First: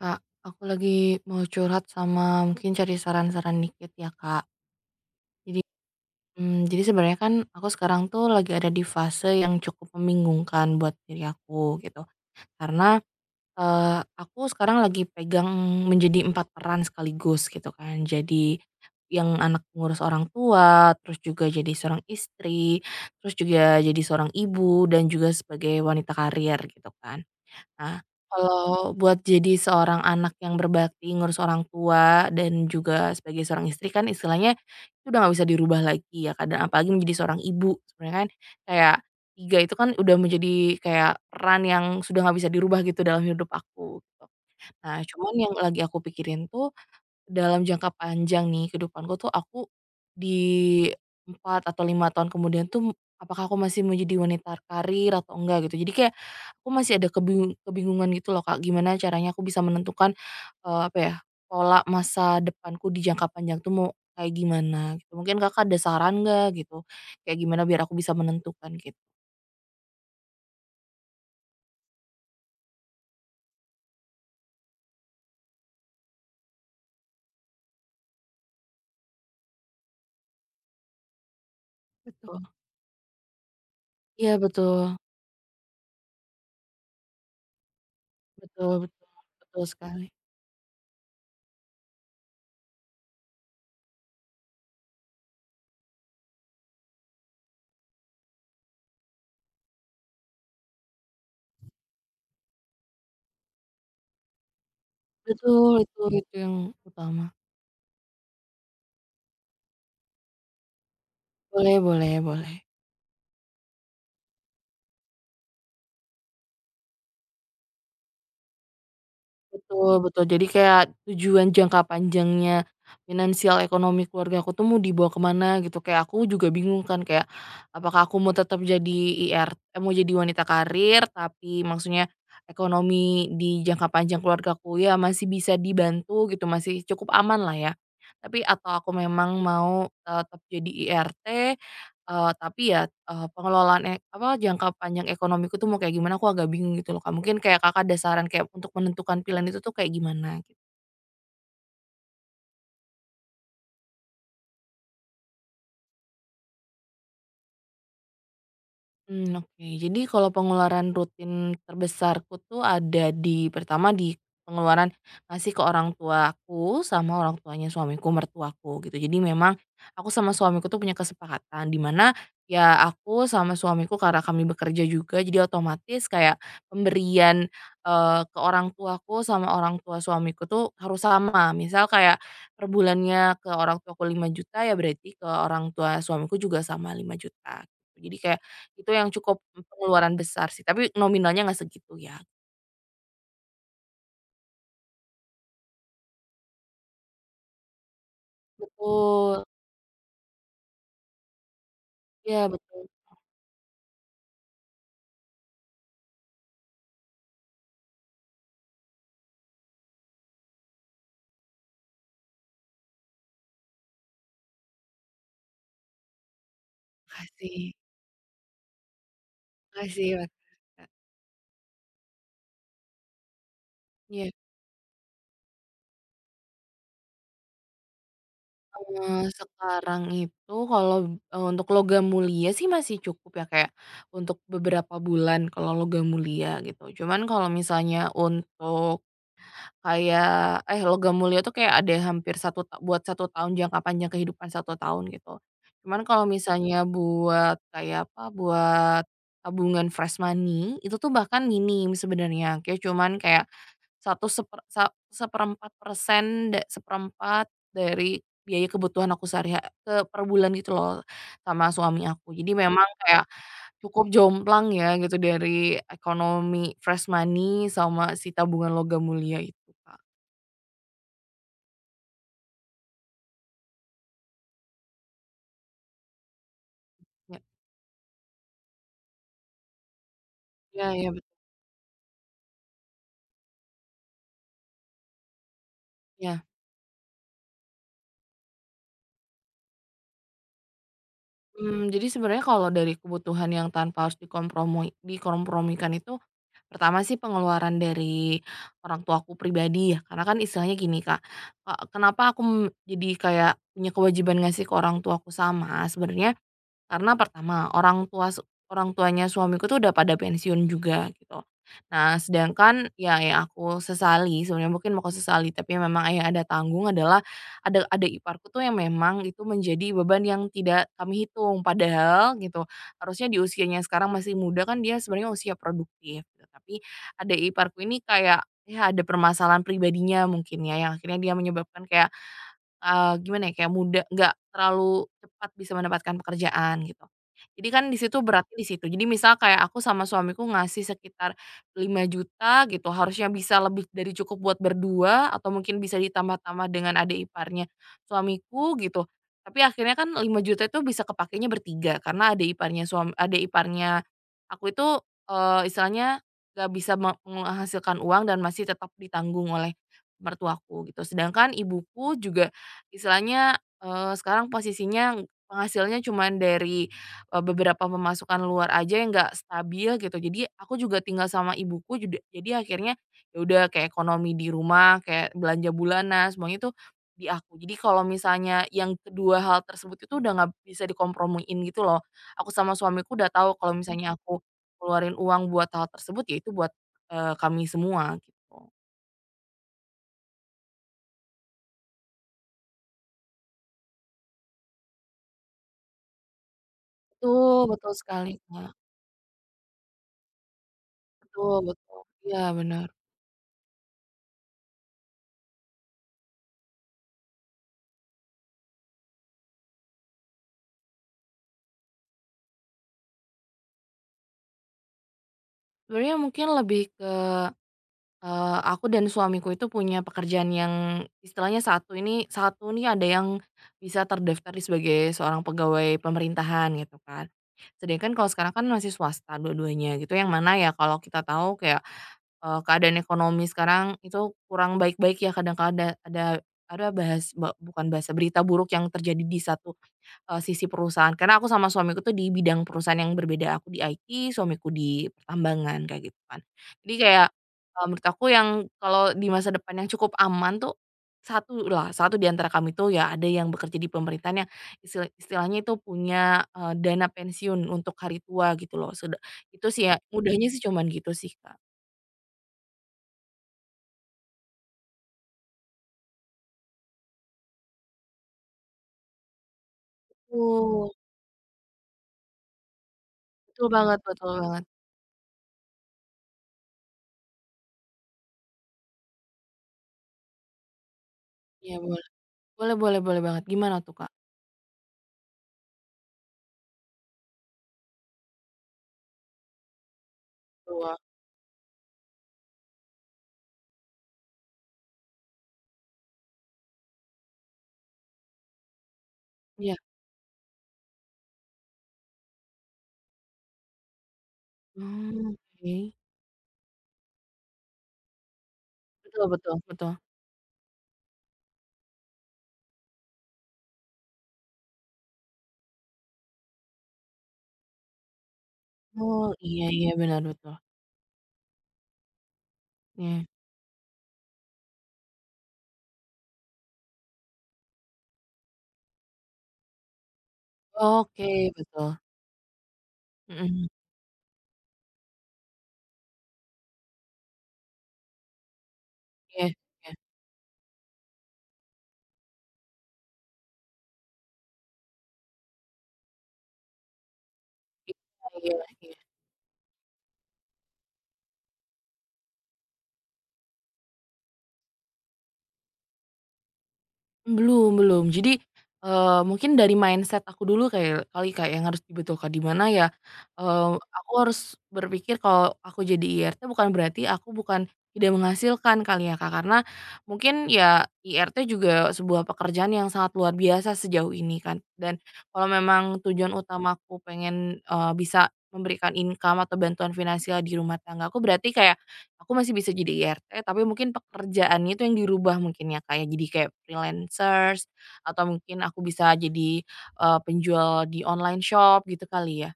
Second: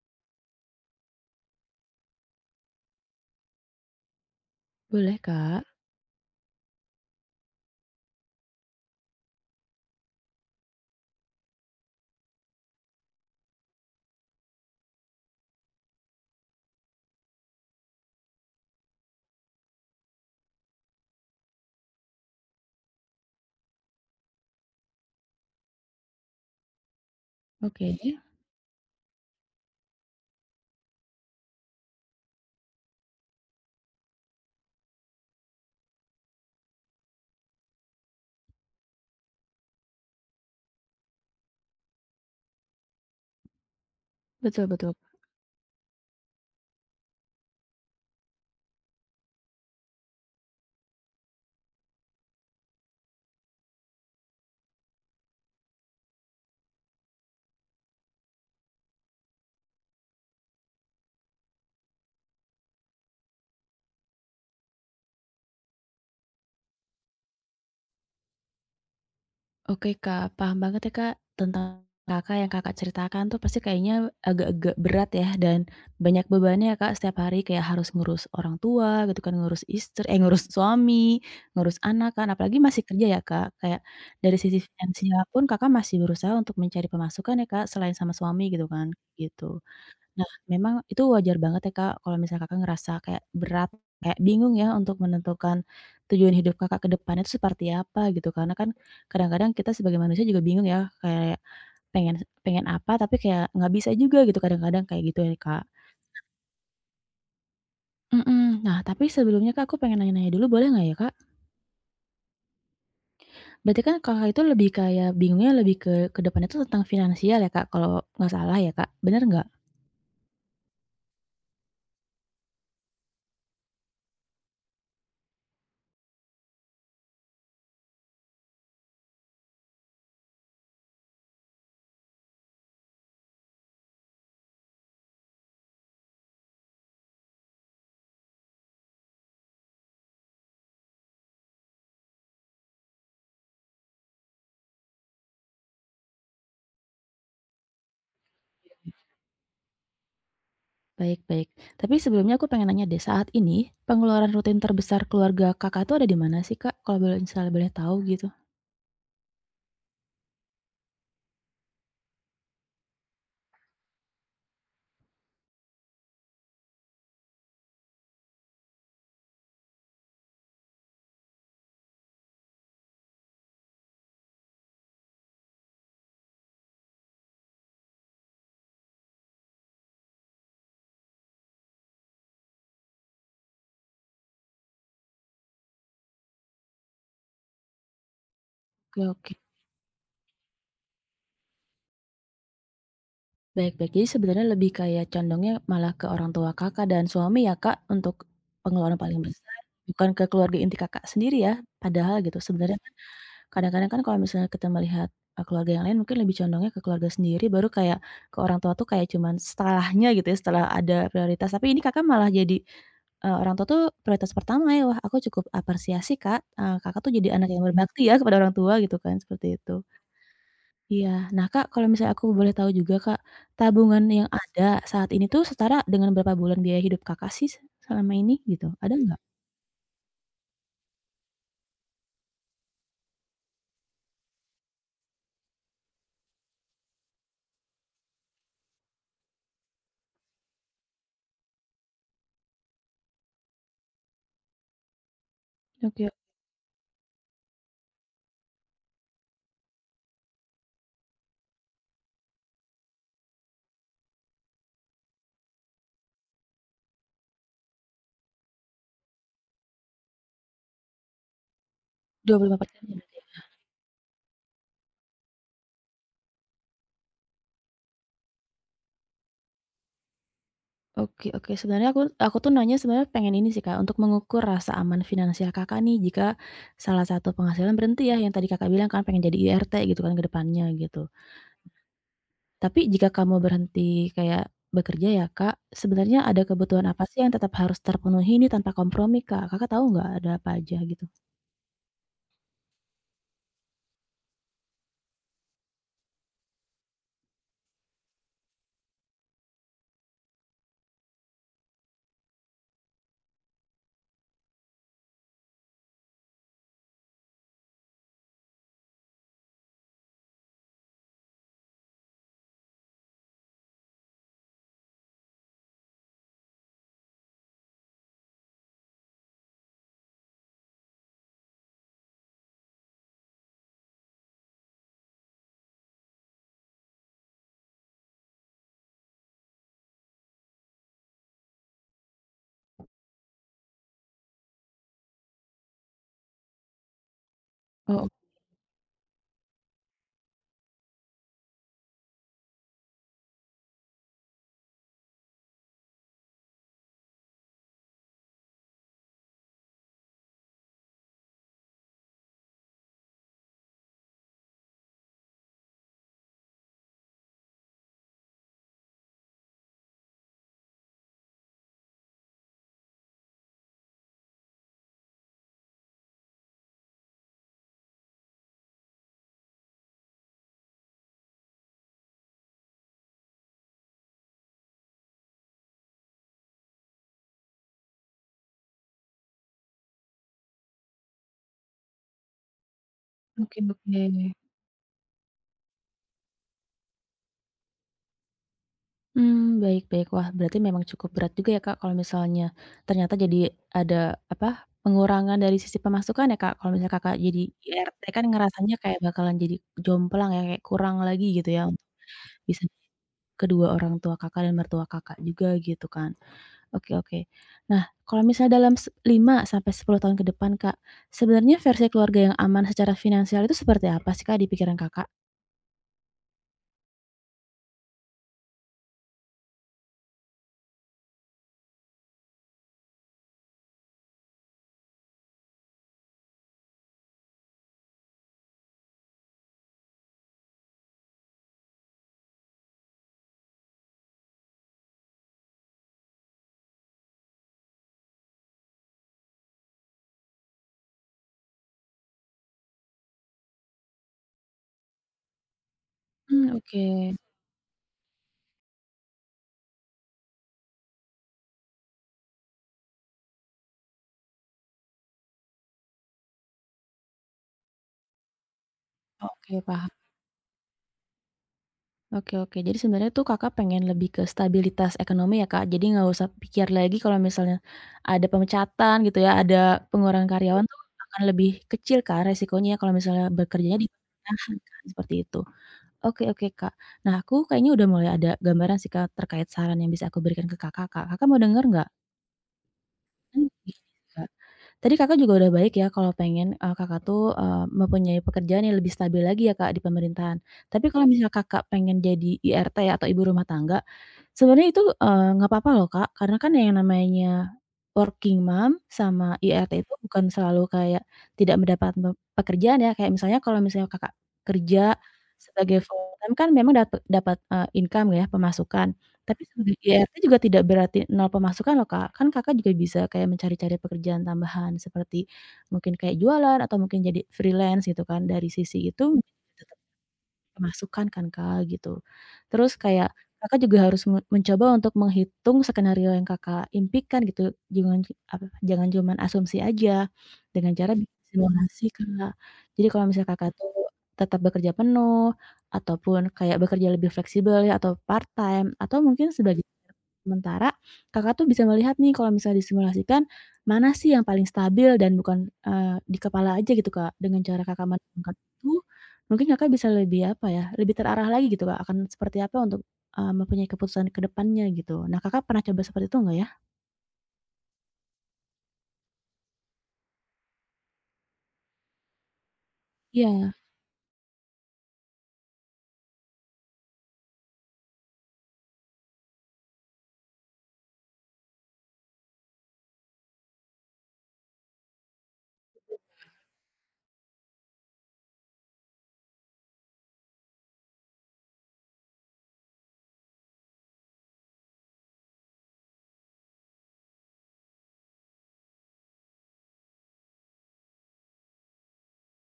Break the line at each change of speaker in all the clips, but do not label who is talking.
Kak, aku lagi mau curhat sama mungkin cari saran-saran dikit ya, Kak.
Boleh,
Jadi,
Kak.
jadi, sebenarnya kan aku sekarang tuh lagi ada di fase yang cukup membingungkan buat diri aku gitu. Karena, aku sekarang lagi pegang menjadi 4 peran sekaligus gitu kan. Jadi yang anak ngurus orang tua, terus juga jadi seorang istri, terus juga jadi seorang ibu dan juga sebagai wanita karir gitu kan.
Oke.
Nah, kalau buat jadi seorang anak yang berbakti, ngurus orang tua, dan juga sebagai seorang istri kan istilahnya itu udah nggak bisa dirubah lagi ya, Kak, apalagi menjadi seorang ibu sebenarnya kan kayak 3 itu kan udah menjadi kayak peran yang sudah nggak bisa dirubah gitu dalam hidup aku gitu.
Betul betul.
Nah, cuman yang lagi aku pikirin tuh dalam jangka panjang nih kehidupanku tuh aku di 4 atau 5 tahun kemudian tuh apakah aku masih menjadi wanita karir atau enggak gitu. Jadi kayak aku masih ada kebingungan gitu loh, Kak, gimana caranya aku bisa menentukan, apa ya, pola masa depanku di jangka panjang tuh mau kayak gimana gitu. Mungkin Kakak ada saran nggak gitu, kayak gimana biar aku bisa menentukan gitu?
Oke, Kak, paham banget ya, Kak, tentang Kakak yang Kakak ceritakan tuh pasti kayaknya agak-agak berat ya dan banyak bebannya ya, Kak, setiap hari kayak harus ngurus orang tua gitu kan, ngurus suami, ngurus anak kan,
Betul.
apalagi masih kerja ya, Kak. Kayak
Iya,
dari sisi
betul,
finansial pun Kakak masih berusaha untuk mencari pemasukan ya, Kak, selain sama suami gitu
betul,
kan,
betul,
gitu.
betul sekali.
Nah, memang itu wajar banget ya, Kak, kalau misalnya Kakak ngerasa kayak berat, kayak bingung ya untuk menentukan tujuan hidup Kakak ke depannya itu seperti apa gitu. Karena kan kadang-kadang kita sebagai manusia juga bingung ya, kayak pengen pengen apa tapi kayak nggak bisa juga gitu kadang-kadang kayak gitu ya, Kak.
Betul, itu yang utama.
Mhm, nah tapi sebelumnya, Kak, aku pengen nanya-nanya dulu boleh nggak ya, Kak?
Boleh, boleh, boleh.
Berarti kan Kakak itu lebih kayak bingungnya lebih ke depannya itu tentang finansial ya, Kak, kalau nggak salah ya, Kak? Bener nggak?
Betul, betul. Jadi kayak tujuan jangka panjangnya finansial ekonomi keluarga aku tuh mau dibawa kemana gitu, kayak aku juga bingung kan kayak apakah aku mau tetap jadi IR mau jadi wanita karir tapi maksudnya ekonomi di jangka panjang keluargaku ya masih bisa dibantu gitu, masih cukup aman lah ya. Tapi atau aku memang mau tetap jadi IRT. Tapi ya, pengelolaan jangka panjang ekonomiku tuh mau kayak gimana, aku agak bingung gitu loh, Kak. Mungkin kayak Kakak ada saran kayak untuk menentukan pilihan itu tuh kayak gimana?
Baik baik. Tapi sebelumnya aku pengen nanya deh, saat ini pengeluaran rutin terbesar keluarga Kakak tuh ada di mana sih, Kak? Kalau boleh misalnya boleh tahu gitu?
Hmm, oke. Jadi kalau pengeluaran rutin terbesarku tuh ada di pertama di pengeluaran ngasih ke orang tuaku sama orang tuanya suamiku, mertuaku gitu. Jadi memang aku sama suamiku tuh punya kesepakatan di mana ya aku sama suamiku karena kami bekerja juga jadi otomatis kayak pemberian, ke orang tuaku sama orang tua suamiku tuh harus sama. Misal kayak per bulannya ke orang tuaku 5 juta ya berarti ke orang tua suamiku juga sama 5 juta gitu. Jadi kayak itu
Oke
yang
oke.
cukup pengeluaran besar sih, tapi nominalnya nggak segitu ya.
Baik baik. Jadi sebenarnya lebih kayak condongnya malah ke orang tua Kakak dan suami ya, Kak, untuk pengeluaran paling
Betul,
besar, bukan ke keluarga inti Kakak sendiri ya? Padahal gitu
iya
sebenarnya
betul.
kadang-kadang kan kalau misalnya kita melihat, keluarga yang lain mungkin lebih condongnya ke keluarga sendiri, baru kayak ke orang tua tuh kayak cuman setelahnya gitu ya, setelah ada prioritas. Tapi ini Kakak malah jadi, orang tua tuh prioritas pertama ya. Wah, aku cukup apresiasi, Kak, Kakak tuh jadi anak yang
Makasih,
berbakti ya kepada orang tua gitu kan, seperti itu.
makasih, makasih, Kak.
Iya. Nah, Kak, kalau misalnya aku boleh tahu juga, Kak, tabungan yang
Iya,
ada saat ini tuh setara dengan berapa bulan biaya hidup Kakak sih selama ini gitu, ada nggak?
eee, sekarang itu kalau, untuk logam mulia sih masih cukup ya, kayak untuk beberapa bulan kalau logam mulia gitu. Cuman kalau misalnya untuk kayak Logam Mulia tuh kayak ada hampir satu ta buat satu tahun jangka panjang kehidupan satu tahun gitu. Cuman
Oke,
kalau misalnya buat kayak apa, buat tabungan fresh money itu tuh bahkan minim sebenarnya, kayak cuman kayak satu seper sa 1/4% 1 dari biaya kebutuhan aku sehari ke per bulan gitu loh sama suami aku. Jadi
25%
memang
ya?
kayak cukup jomplang ya gitu dari ekonomi fresh money sama si tabungan Logam Mulia itu, Kak.
Oke oke. Sebenarnya aku tuh nanya sebenarnya pengen ini sih, Kak, untuk mengukur rasa aman finansial Kakak nih jika salah satu
Ya,
penghasilan berhenti ya, yang tadi Kakak bilang kan pengen jadi IRT gitu kan ke depannya
ya,
gitu.
ya,
Tapi jika kamu berhenti kayak bekerja ya, Kak, sebenarnya ada
ya,
kebutuhan apa sih yang tetap harus terpenuhi ini tanpa kompromi, Kak? Kakak tahu nggak ada apa aja gitu?
jadi sebenarnya kalau dari kebutuhan yang tanpa harus dikompromikan itu, pertama sih pengeluaran dari orang tuaku pribadi ya, karena kan istilahnya gini, Kak, kenapa aku, jadi kayak punya kewajiban ngasih ke orang tuaku sama, sebenarnya karena pertama, orang tuanya suamiku tuh udah pada pensiun juga gitu. Nah, sedangkan ya yang aku sesali, sebenarnya mungkin bukan sesali, tapi memang yang ada tanggung adalah ada iparku tuh yang memang itu menjadi beban yang tidak kami hitung. Padahal gitu, harusnya di usianya sekarang masih muda kan dia sebenarnya usia produktif gitu. Tapi ada iparku ini kayak ya ada permasalahan pribadinya mungkin ya, yang akhirnya dia menyebabkan kayak gimana ya, kayak muda nggak terlalu cepat bisa mendapatkan pekerjaan gitu. Jadi kan di
Oh,
situ beratnya di situ. Jadi misal kayak aku sama suamiku ngasih sekitar 5 juta gitu, harusnya bisa lebih dari cukup buat berdua atau mungkin bisa ditambah-tambah dengan adik iparnya suamiku gitu. Tapi akhirnya kan 5 juta itu bisa kepakainya bertiga karena adik iparnya aku itu, istilahnya nggak bisa menghasilkan uang dan masih tetap ditanggung oleh mertuaku gitu. Sedangkan ibuku juga istilahnya, sekarang posisinya penghasilnya cuman dari, beberapa pemasukan luar aja yang nggak stabil gitu. Jadi aku juga tinggal sama ibuku jadi akhirnya ya udah kayak ekonomi di rumah, kayak belanja bulanan semuanya tuh di aku. Jadi kalau misalnya yang kedua hal tersebut itu udah nggak bisa dikompromiin gitu loh. Aku sama suamiku udah tahu
oke
kalau misalnya
oke.
aku keluarin uang buat hal tersebut ya itu buat, kami semua gitu.
Mmm, baik baik. Wah, berarti memang cukup berat juga ya, Kak, kalau misalnya ternyata jadi ada, apa, pengurangan dari sisi pemasukan ya, Kak, kalau misalnya Kakak jadi
Betul, betul
IRT kan
sekali, Kak.
ngerasanya kayak bakalan jadi jomplang ya, kayak kurang lagi gitu
Betul,
ya untuk
betul. Iya,
bisa
bener.
kedua orang tua Kakak dan mertua Kakak juga gitu kan. Oke oke. Nah, kalau misalnya dalam 5 sampai 10 tahun ke depan, Kak, sebenarnya versi keluarga yang aman secara finansial itu seperti apa sih, Kak, di pikiran Kakak?
Sebenarnya mungkin lebih ke, aku dan suamiku itu punya pekerjaan yang istilahnya satu nih ada yang bisa terdaftar sebagai seorang pegawai pemerintahan gitu kan. Sedangkan kalau sekarang kan masih swasta dua-duanya gitu yang mana ya kalau kita tahu kayak keadaan ekonomi sekarang itu kurang baik-baik ya kadang kadang ada bahas ba bukan bahasa, berita buruk yang terjadi di satu, sisi perusahaan. Karena aku sama suamiku tuh di bidang perusahaan yang berbeda, aku di IT, suamiku di pertambangan, kayak gitu kan.
Mmm, oke.
Jadi kayak, menurut aku yang kalau di masa depan yang cukup aman tuh, satu di antara kami tuh ya ada yang bekerja di pemerintahan yang istilahnya itu punya, dana pensiun untuk hari tua gitu loh,
Oke,
itu
paham.
sih ya, mudahnya sih cuman gitu sih, Kak.
Oke oke. Jadi sebenarnya tuh Kakak pengen lebih ke stabilitas ekonomi ya, Kak? Jadi nggak usah pikir lagi kalau misalnya ada pemecatan gitu ya, ada pengurangan karyawan tuh
Betul,
akan lebih kecil kan resikonya ya kalau misalnya
betul
bekerjanya di
banget, betul
pemerintahan
banget.
kan, seperti itu. Oke oke, Kak. Nah, aku kayaknya udah mulai ada gambaran sih, Kak, terkait saran yang bisa aku berikan ke Kakak, Kak. Kakak mau denger
Iya,
nggak?
boleh. Boleh, boleh, boleh banget.
Hmm, gini,
Gimana tuh, Kak?
Kak. Tadi Kakak juga udah baik ya kalau pengen, Kakak tuh, mempunyai pekerjaan yang lebih stabil lagi ya, Kak, di pemerintahan. Tapi
Tua.
kalau misal Kakak pengen jadi IRT atau ibu rumah tangga, sebenarnya itu, nggak apa-apa loh, Kak, karena kan yang namanya working mom sama
Iya.
IRT itu bukan selalu kayak tidak mendapat pekerjaan ya, kayak misalnya kalau misalnya Kakak kerja
Oh, oke.
sebagai full time kan memang dapat dapat, income ya, pemasukan.
Betul,
Tapi
betul,
sebagai
betul.
GRT juga tidak berarti nol pemasukan loh, Kak. Kan Kakak juga bisa kayak mencari-cari pekerjaan tambahan seperti mungkin kayak jualan atau mungkin jadi freelance gitu kan, dari sisi itu
Oh, iya,
tetap
iya, benar, betul.
masukan kan, Kak, gitu. Terus kayak
Iya.
Kakak juga harus mencoba untuk menghitung skenario yang Kakak impikan gitu, jangan apa, jangan cuman asumsi aja, dengan cara bikin
Oke,
simulasi,
betul.
Kak. Jadi kalau misalnya Kakak
Mhm.
tuh tetap bekerja penuh, ataupun kayak bekerja lebih fleksibel ya, atau part time, atau mungkin
Iya, iya.
sebagai sementara, Kakak tuh bisa melihat nih kalau misalnya disimulasikan, mana sih yang paling stabil dan bukan, di kepala aja gitu, Kak. Dengan cara Kakak menenangkan
Iya, iya,
itu
iya.
mungkin Kakak bisa lebih, apa ya, lebih terarah lagi gitu, Kak, akan seperti apa untuk, mempunyai keputusan ke depannya gitu. Nah, Kakak pernah coba seperti itu nggak ya?
Belum, belum. Jadi, mungkin dari mindset aku dulu kayak kali kayak yang harus dibetulkan, di mana ya,
Iya.
aku harus berpikir kalau aku jadi IRT bukan berarti aku bukan tidak menghasilkan kali ya, Kak, karena mungkin ya IRT juga sebuah pekerjaan yang sangat luar biasa sejauh ini kan, dan kalau memang tujuan utamaku pengen, bisa memberikan income atau bantuan finansial di rumah tangga aku, berarti kayak aku masih bisa jadi IRT, tapi mungkin pekerjaannya itu yang dirubah mungkin ya, kayak jadi kayak freelancers atau mungkin aku bisa jadi, penjual di online shop gitu kali ya?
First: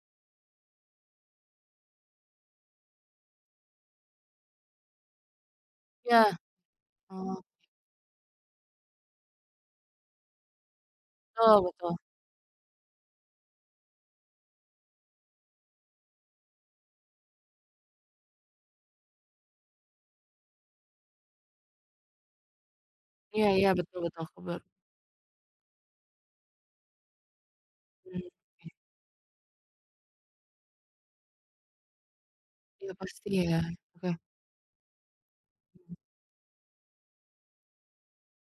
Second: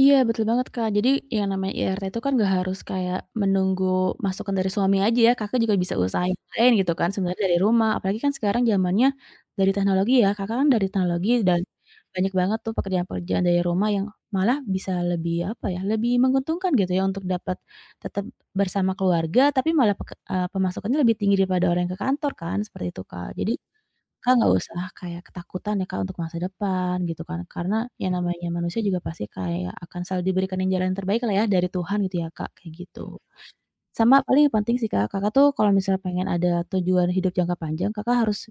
Iya betul banget, Kak. Jadi yang namanya IRT itu kan gak harus kayak menunggu masukan dari suami aja ya, Kakak juga bisa
Iya,
usaha yang lain gitu kan
oh,
sebenarnya dari rumah, apalagi kan sekarang zamannya dari teknologi ya, Kakak kan dari teknologi dan
betul, betul.
banyak banget tuh pekerjaan-pekerjaan dari rumah yang malah bisa lebih, apa ya, lebih menguntungkan gitu ya untuk dapat tetap bersama keluarga tapi malah pemasukannya lebih tinggi daripada orang yang ke kantor kan, seperti itu, Kak.
Iya,
Jadi
iya, betul, betul,
Kakak
aku
nggak
baru.
usah kayak ketakutan ya, Kak, untuk masa depan gitu kan, karena yang
mmm,
namanya manusia juga pasti kayak akan selalu diberikan yang jalan yang terbaik lah ya dari Tuhan gitu ya, Kak, kayak
iya
gitu.
pasti ya, oke.
Sama paling yang penting sih, Kak, Kakak tuh kalau misalnya pengen ada tujuan hidup jangka panjang, Kakak harus,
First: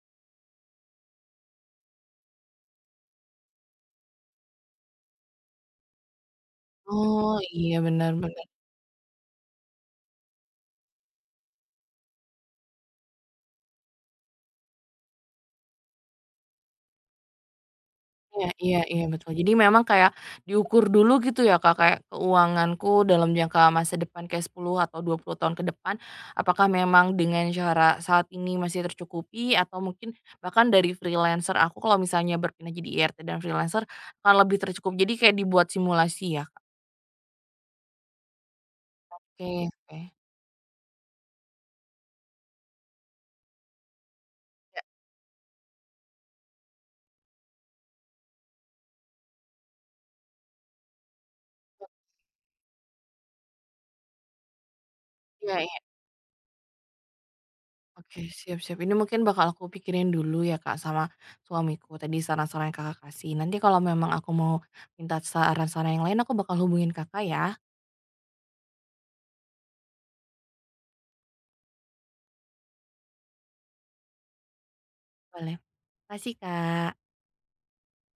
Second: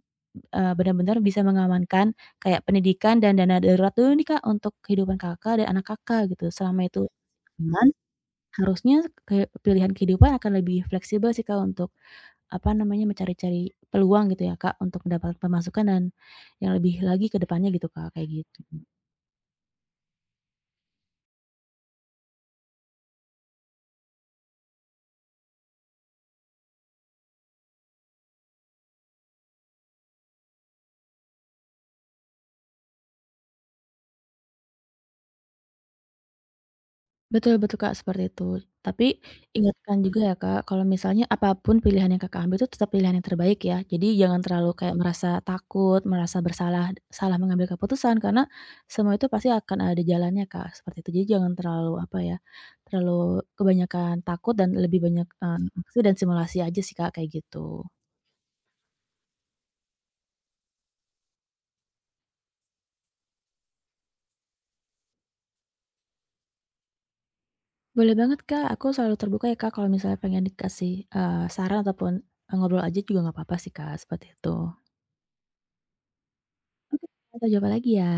benar-benar bisa mengamankan kayak pendidikan dan dana darurat dulu nih, Kak, untuk kehidupan Kakak dan anak Kakak gitu. Selama itu
Oh, iya,
aman,
benar, benar.
harusnya ke pilihan kehidupan akan lebih fleksibel sih, Kak, untuk apa namanya, mencari-cari peluang gitu ya, Kak, untuk mendapatkan pemasukan dan yang lebih lagi ke depannya gitu, Kak, kayak
Iya,
gitu.
iya, iya, betul. Jadi memang kayak diukur dulu gitu ya, Kak, kayak keuanganku dalam jangka masa depan kayak 10 atau 20 tahun ke depan, apakah memang dengan cara saat ini masih tercukupi atau mungkin bahkan dari freelancer aku kalau misalnya berpindah jadi IRT dan freelancer akan lebih tercukup. Jadi kayak dibuat simulasi ya, Kak?
Betul betul, Kak, seperti itu. Tapi
Oke, oke.
ingatkan juga ya, Kak, kalau misalnya apapun pilihan yang Kakak ambil itu tetap pilihan yang terbaik ya. Jadi jangan terlalu
Ya,
kayak merasa takut, merasa bersalah salah mengambil keputusan karena semua itu pasti akan ada jalannya, Kak, seperti itu. Jadi jangan terlalu apa ya, terlalu kebanyakan takut dan lebih banyak,
iya, iya,
aksi dan simulasi aja sih, Kak, kayak gitu.
oke, siap, siap. Ini mungkin bakal aku pikirin dulu ya, Kak, sama suamiku tadi saran-saran yang Kakak kasih. Nanti kalau memang aku mau minta saran-saran yang lain aku bakal hubungin Kakak ya.
Boleh banget, Kak, aku selalu terbuka ya, Kak, kalau misalnya pengen dikasih, saran ataupun ngobrol aja juga nggak apa-apa sih, Kak, seperti itu.
Boleh. Makasih,
Oke,
Kak.
kita jumpa lagi ya.